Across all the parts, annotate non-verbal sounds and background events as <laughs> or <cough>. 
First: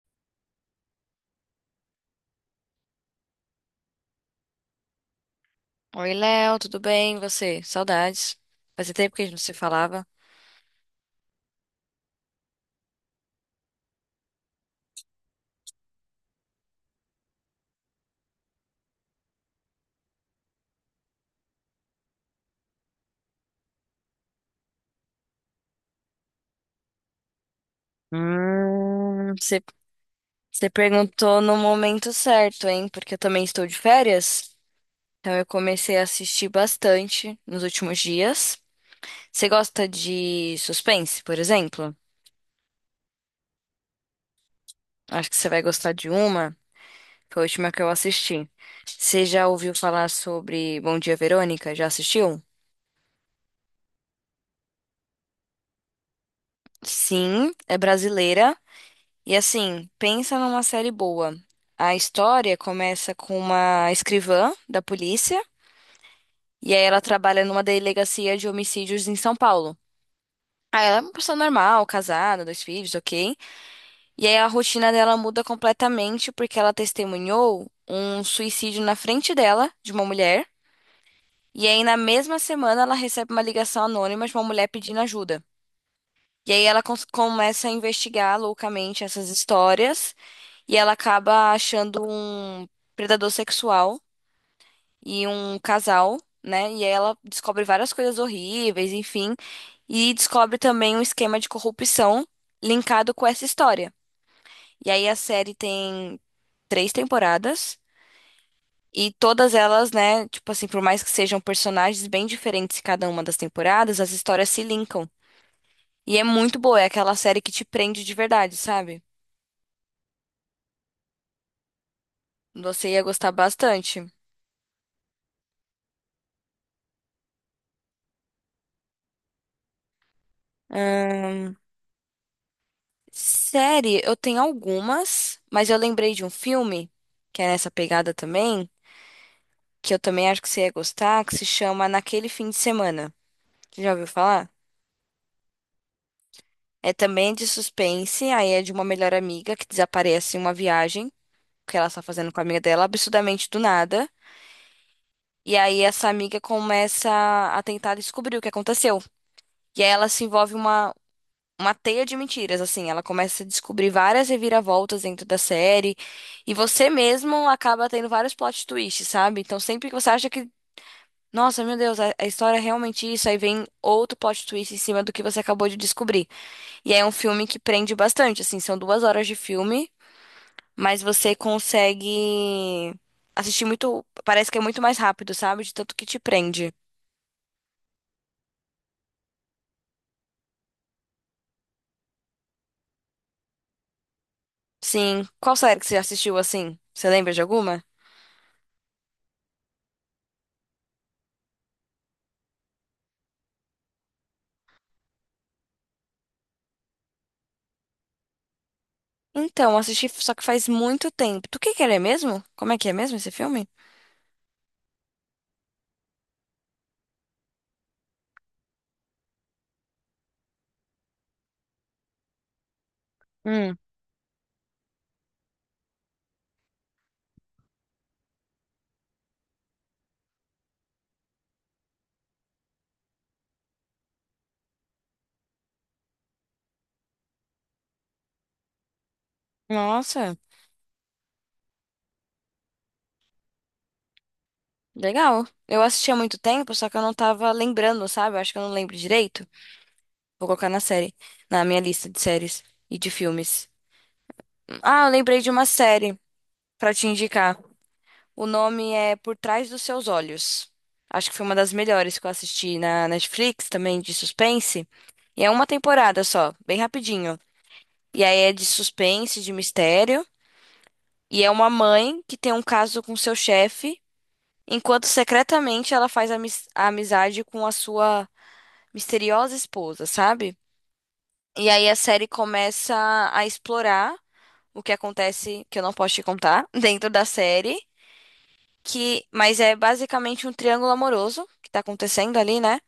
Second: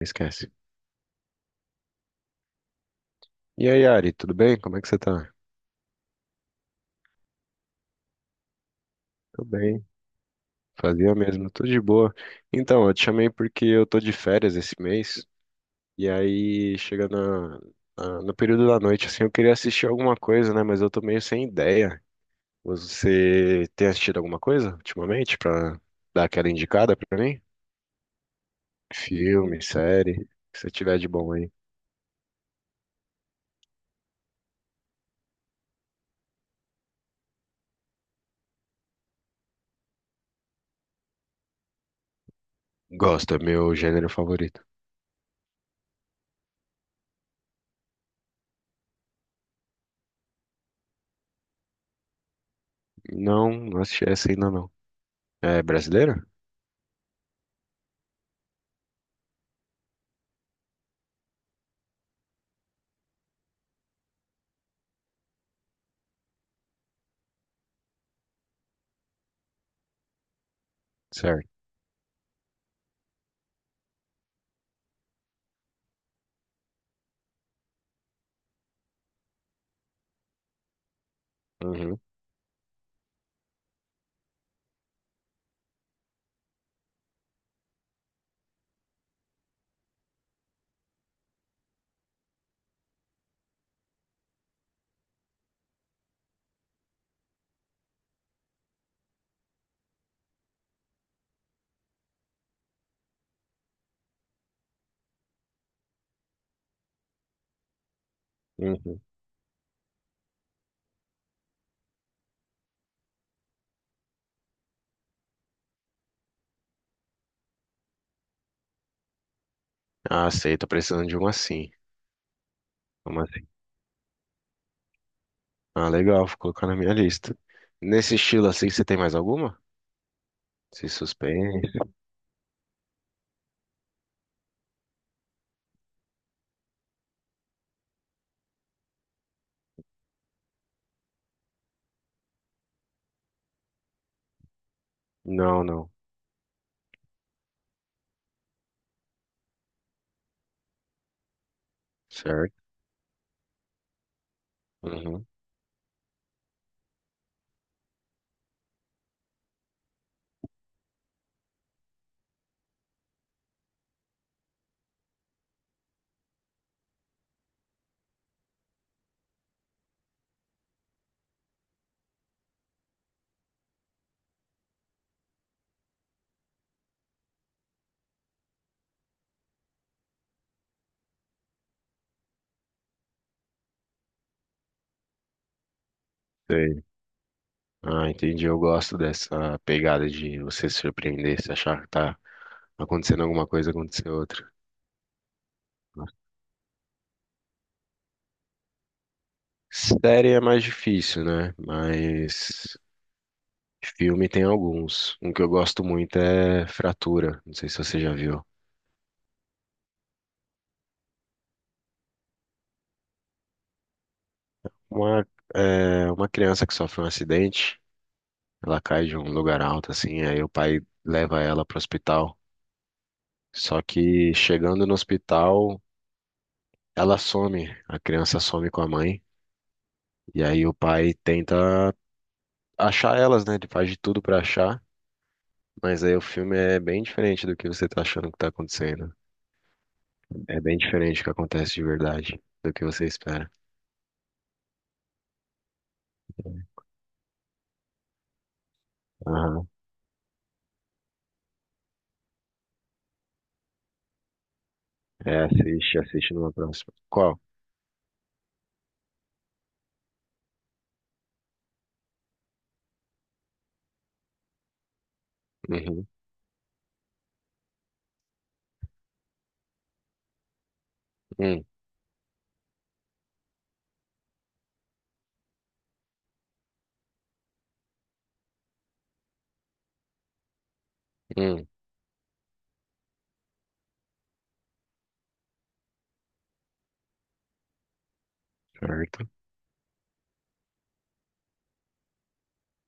Esquece. E aí, Ari, tudo bem? Como é que você tá? Oi, Léo, tudo bem? E você? Saudades. Fazia tempo que a gente não Tudo se bem. falava. Fazia mesmo, tudo de boa. Então, eu te chamei porque eu tô de férias esse mês, e aí chega no período da noite, assim, eu queria assistir alguma coisa, né? Mas eu tô meio sem ideia. Você tem assistido alguma coisa ultimamente pra dar aquela indicada pra mim? Hum, você Filme, série, o que você você tiver de bom perguntou aí. no momento certo, hein? Porque eu também estou de férias. Então eu comecei a assistir bastante nos últimos dias. Você gosta de suspense, por exemplo? Gosto, é meu gênero favorito. Acho que você vai gostar de uma. Foi a última que eu assisti. Você já ouviu falar sobre Bom Dia, Verônica? Já assistiu? Não, não assisti essa ainda não. É brasileira? Sim, é brasileira. E assim, pensa numa série boa. A história começa com uma escrivã da polícia, e aí ela trabalha numa delegacia de homicídios em São Paulo. Aí ela é uma pessoa Certo. normal, casada, dois filhos, ok? E aí a rotina dela muda completamente porque ela testemunhou um suicídio na frente dela, de uma mulher. E aí na Uhum. mesma semana ela recebe uma ligação anônima de uma mulher pedindo ajuda. E aí ela começa a investigar loucamente essas histórias e ela acaba achando um predador sexual e um casal, né? E aí ela descobre várias coisas horríveis, enfim, e descobre também um esquema de corrupção linkado com essa história. E aí a série tem três temporadas. Uhum. E todas elas, né, tipo assim, por mais que sejam personagens bem diferentes em cada uma das temporadas, as histórias se linkam. E é muito boa, é aquela série que te prende de verdade, sabe? Ah, sei, tô precisando de uma sim. Você ia Uma gostar sim. bastante. Ah, legal, vou colocar na minha lista. Nesse estilo assim, você tem mais alguma? Se Ahn, suspense? série, eu tenho algumas, mas eu lembrei de um filme, que é nessa pegada também, que eu também acho que você ia gostar, que se chama Naquele Fim de Semana. Você já ouviu falar? Não, não. É também de suspense, aí é de uma melhor amiga que desaparece em uma viagem, que ela está fazendo com a Certo? amiga dela, absurdamente do nada. Uhum. E aí essa amiga começa a tentar descobrir o que aconteceu. E aí ela se envolve uma teia de mentiras, assim. Ela começa a descobrir várias reviravoltas dentro da série e você mesmo acaba tendo vários plot twists, sabe? Então sempre que você acha que, nossa, meu Deus, a história é realmente isso, aí vem outro plot twist em cima do que você acabou de descobrir. E aí é um filme que prende bastante, assim, são duas horas de filme, mas você consegue assistir muito, parece que é muito mais rápido, sabe? De tanto que te prende. Sei. Ah, entendi. Eu gosto dessa pegada de você se surpreender, se achar que tá acontecendo alguma coisa, acontecer outra. Sim. Qual série que você assistiu assim? Você lembra de alguma? Série é mais difícil, né? Mas filme tem alguns. Um que eu gosto muito é Fratura. Não sei se você já viu. Então, assisti só que faz muito tempo. Do que ele é mesmo? Como é que é mesmo esse filme? Uma, uma criança que sofre um acidente. Ela cai de um lugar alto, assim, aí o pai leva ela pro hospital. Hum, Só que chegando no hospital, ela some, a criança some com a mãe, e aí o pai tenta achar elas, né? Ele faz de tudo pra achar, mas aí o filme é bem diferente do que você tá achando que tá acontecendo. nossa, É bem diferente do que acontece de verdade, do que você espera. legal. Eu assisti há muito tempo, só que eu não tava lembrando, sabe? Eu acho que eu não lembro direito. Aham. Vou colocar na série, na minha lista de séries e de filmes. Ah, eu lembrei de uma Assiste, série assiste numa próxima. pra te Qual? indicar. O nome é Por Trás dos Seus Olhos. Acho que foi uma das melhores que eu assisti na Netflix, também de suspense. E é uma Uhum. temporada só, bem rapidinho. E aí é de suspense, de mistério. E é Hum, uma mãe que tem um caso com seu chefe, enquanto secretamente ela faz a amizade com a sua misteriosa esposa, sabe? hum, E aí a série começa a explorar o que acontece, que eu não posso te contar, <laughs> dentro da série, que certo. mas é basicamente um triângulo amoroso que tá acontecendo ali, né?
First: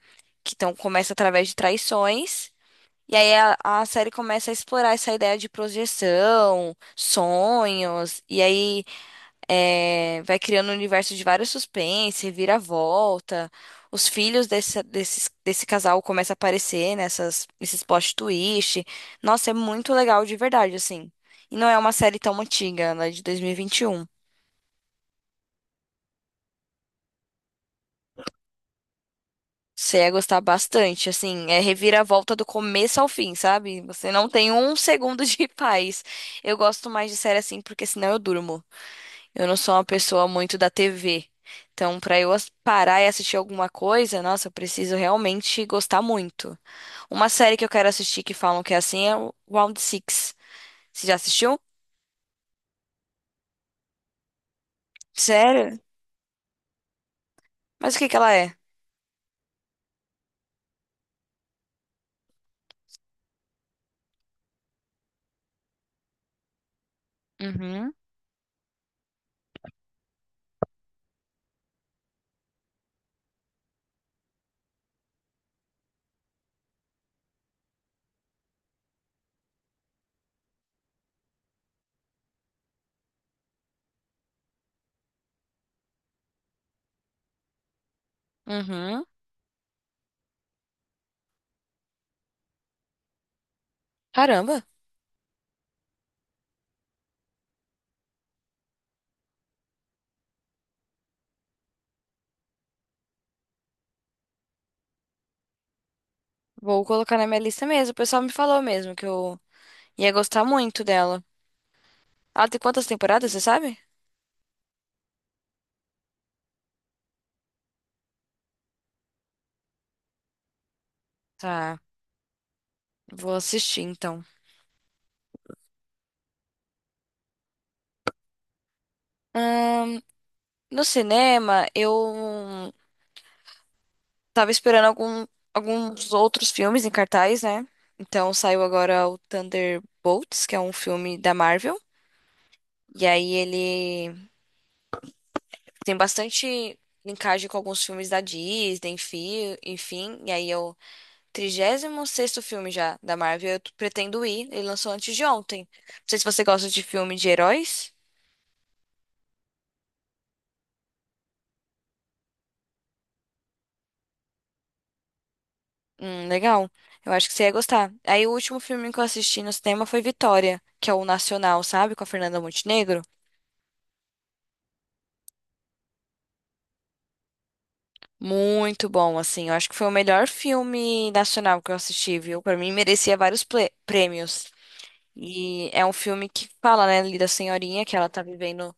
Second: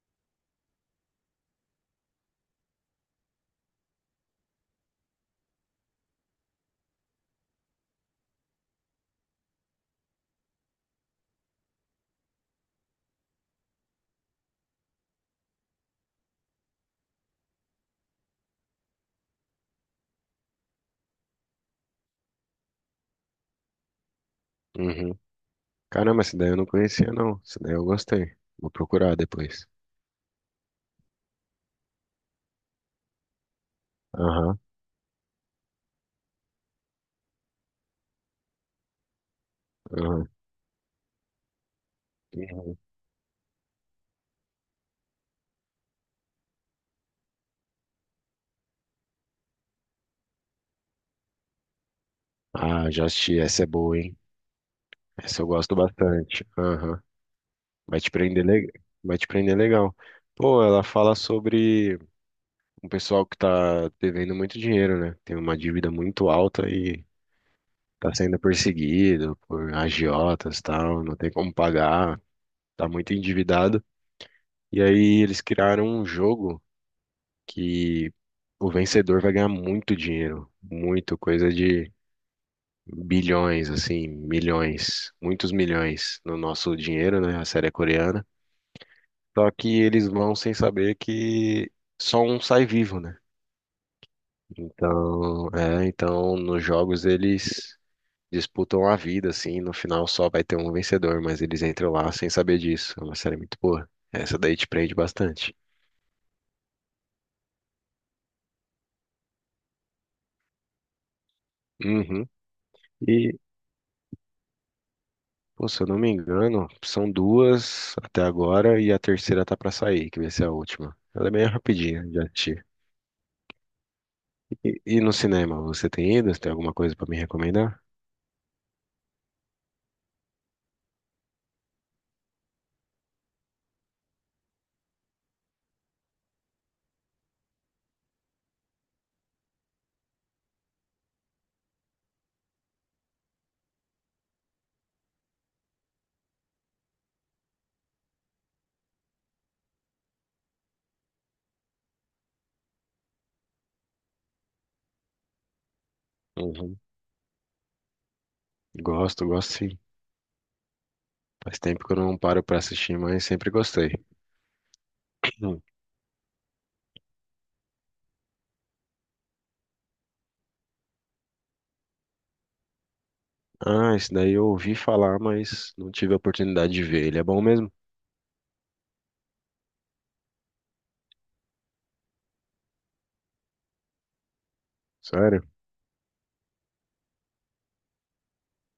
Que então começa através de traições. E aí a série começa a explorar essa ideia de projeção, sonhos, e aí é, vai criando um universo de vários suspense, reviravolta. Os filhos desse casal começam a aparecer nesses plot twist. Nossa, é muito legal de verdade, assim. E não é uma série tão antiga, ela é de 2021. Uhum. Caramba, essa daí eu não conhecia, não. Essa daí eu gostei. Vou procurar depois. Você ia gostar bastante, assim, é reviravolta do começo ao fim, sabe? Você não tem Aham, um segundo de <laughs> paz. Eu gosto mais de série assim, porque senão eu durmo. Eu não sou uma pessoa aham. muito da TV. Então, pra eu Uhum. parar e assistir alguma coisa, nossa, eu preciso realmente gostar muito. Uma série que eu quero assistir que falam que é assim é o Round Six. Você já assistiu? Ah, já assisti. Essa é boa, hein? Essa eu gosto Sério? bastante. Aham. Mas o Vai que te que ela prender, é? le... Vai te prender legal. Pô, ela fala sobre um pessoal que tá devendo muito dinheiro, né? Tem uma dívida muito alta e Uhum, tá sendo perseguido por agiotas e tal, não tem como pagar, tá muito endividado. E aí eles criaram um jogo que o vencedor vai ganhar muito dinheiro, muito coisa de bilhões, assim, milhões, muitos milhões no nosso dinheiro, né? A série é coreana. uhum. Só que eles vão sem saber que só um sai vivo, né? Caramba, Então nos jogos eles disputam a vida, assim, no final só vai ter um vencedor, mas eles entram lá sem saber disso. É uma série muito boa. Essa daí te prende bastante. vou colocar na minha lista mesmo. O pessoal me falou mesmo que eu ia gostar muito dela. Uhum. Ela tem quantas temporadas, E, você sabe? Pô, se eu não me engano, são duas até agora e a terceira tá pra sair, que vai ser a última. Ela é meio Tá, rapidinha de assistir. vou assistir então. E no cinema, você tem ido? Você tem alguma coisa pra me recomendar? Ahn, no cinema, eu. Tava esperando alguns outros filmes em cartaz, né? Então saiu agora o Thunderbolts, que é um filme da Marvel. E aí ele tem bastante linkagem com alguns filmes da Disney, enfim. E aí é o 36º filme já da Marvel. Eu pretendo ir. Ele lançou antes de ontem. Não sei se você gosta Uhum. de filme de heróis. Gosto, gosto sim. Faz tempo que eu não paro pra assistir, mas sempre gostei. <clears throat> Hum. Legal. Eu acho que você ia gostar. Aí o último filme que eu assisti no cinema foi Vitória, que é o Nacional, sabe? Com a Fernanda Montenegro. Ah, esse daí eu ouvi falar, mas não tive a oportunidade de ver. Ele é bom mesmo? Muito bom, assim. Eu acho que foi o melhor filme nacional que eu assisti, viu? Pra mim, merecia vários prêmios. Sério? E é um filme que fala, né, ali da senhorinha que ela tá vivendo,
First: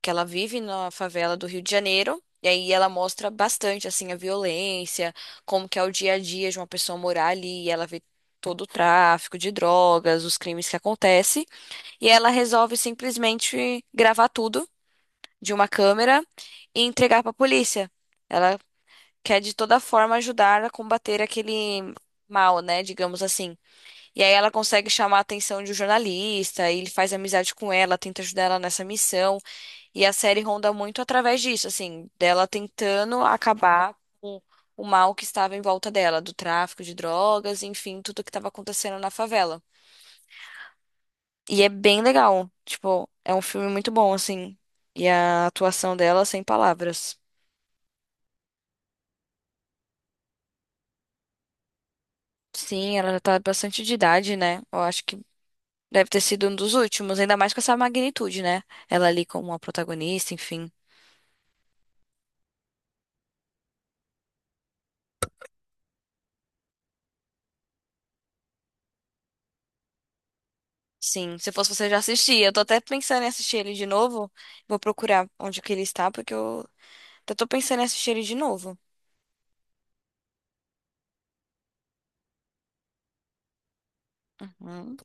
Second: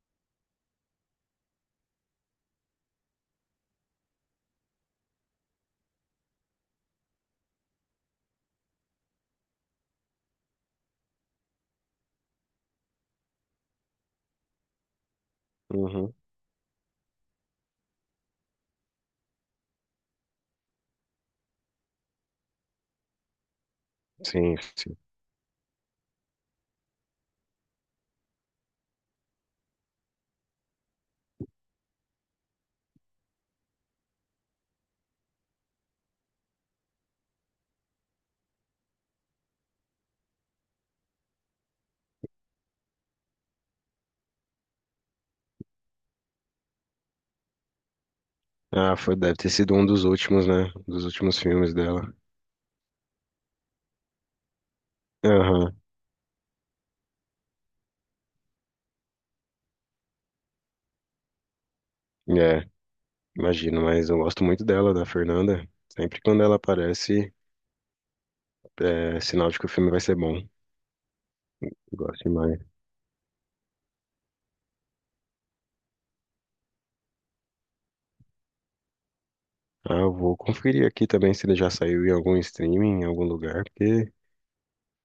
que ela vive na favela do Rio de Janeiro. E aí ela mostra bastante, assim, a violência, como que é o dia a dia de uma pessoa morar ali. E ela vê todo o tráfico de drogas, os crimes que acontecem. E ela resolve simplesmente gravar tudo de uma Uhum. câmera e entregar pra polícia. Ela quer de toda forma ajudar a combater aquele mal, né, digamos assim. E aí ela Sim, consegue sim. chamar a atenção de um jornalista, e ele faz amizade com ela, tenta ajudar ela nessa missão, e a série ronda muito através disso, assim, dela tentando acabar com o mal que estava em volta dela, do tráfico de drogas, enfim, tudo que estava acontecendo na favela. E é bem legal, tipo, é um filme muito bom, assim, e a atuação dela sem palavras. Ah, foi, deve ter sido um dos últimos, né? Um dos últimos filmes dela. Sim, ela já tá bastante de idade, né? Eu acho. Aham. Deve ter sido um dos últimos, ainda mais com essa magnitude, né? Ela ali como uma protagonista, enfim. É, Imagino, mas eu gosto muito dela, da Fernanda. Sempre quando ela aparece, é sinal de que o filme vai ser bom. Sim, se fosse você Eu já gosto assistia. Eu tô demais. até pensando em assistir ele de novo. Vou procurar onde que ele está, porque eu até tô pensando em assistir ele de novo. Ah, eu vou conferir aqui também se ele já saiu em algum streaming, em algum lugar, Uhum.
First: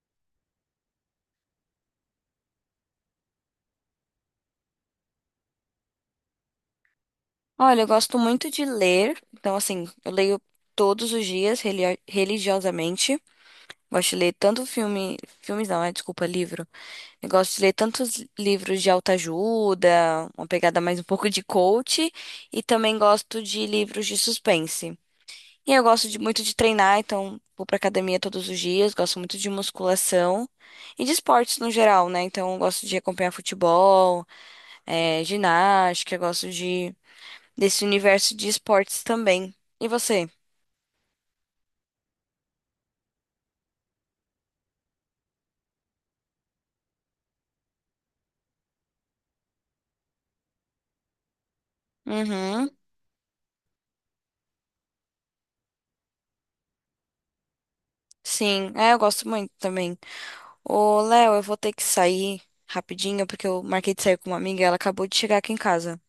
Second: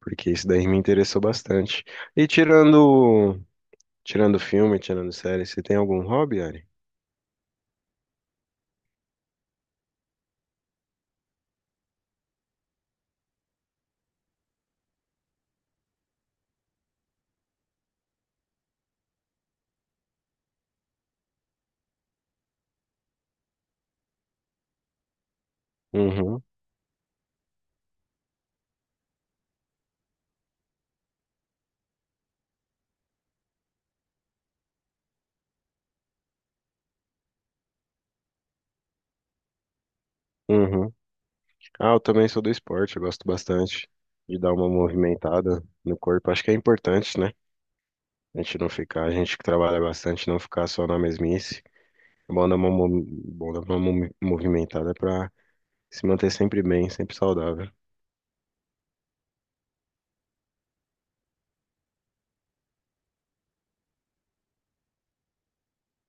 porque isso daí me interessou bastante. E tirando, Tirando filme, tirando série, você tem algum hobby, Ari? Olha, eu gosto muito de ler. Então, assim, eu leio todos os dias, religiosamente. Gosto de ler tanto filme. Filmes não, é, desculpa, livro. Eu gosto de ler tantos livros de autoajuda, uma pegada mais um pouco de coach, e também gosto de livros de suspense. E eu gosto Uhum, muito de treinar, então vou pra academia todos os dias, gosto muito de musculação e de esportes no geral, né? Então eu gosto de acompanhar futebol, ginástica, eu gosto de desse universo de esportes também. E você? uhum. Ah, eu também sou do esporte, eu gosto bastante de dar uma movimentada no corpo. Acho que é importante, né? A gente que trabalha bastante, não ficar só na mesmice. É bom dar uma, Uhum, mo- Bom dar uma movimentada pra se manter sempre bem, sempre saudável. sim, é, eu gosto muito também. Ô, Léo, eu vou ter que sair rapidinho, porque eu marquei de sair com uma amiga e ela acabou de chegar aqui em casa,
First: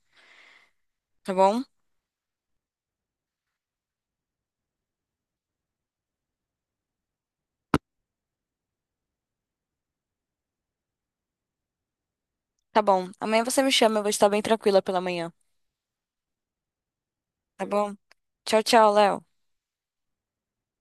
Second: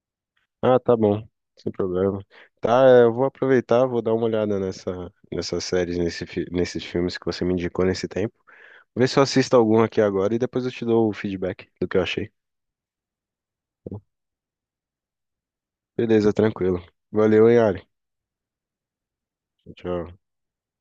Ah, tá bom, tá bom? sem problema. Eu vou aproveitar, vou dar uma olhada nessas séries, nesses filmes que você me indicou nesse tempo. Vê se eu assisto algum aqui agora e depois eu te dou o feedback do que eu achei. Tá bom. Amanhã você me chama, eu vou estar bem tranquila pela manhã, Beleza, tranquilo. Valeu, hein, tá Ari. bom? Tchau, tchau, Léo. Tchau.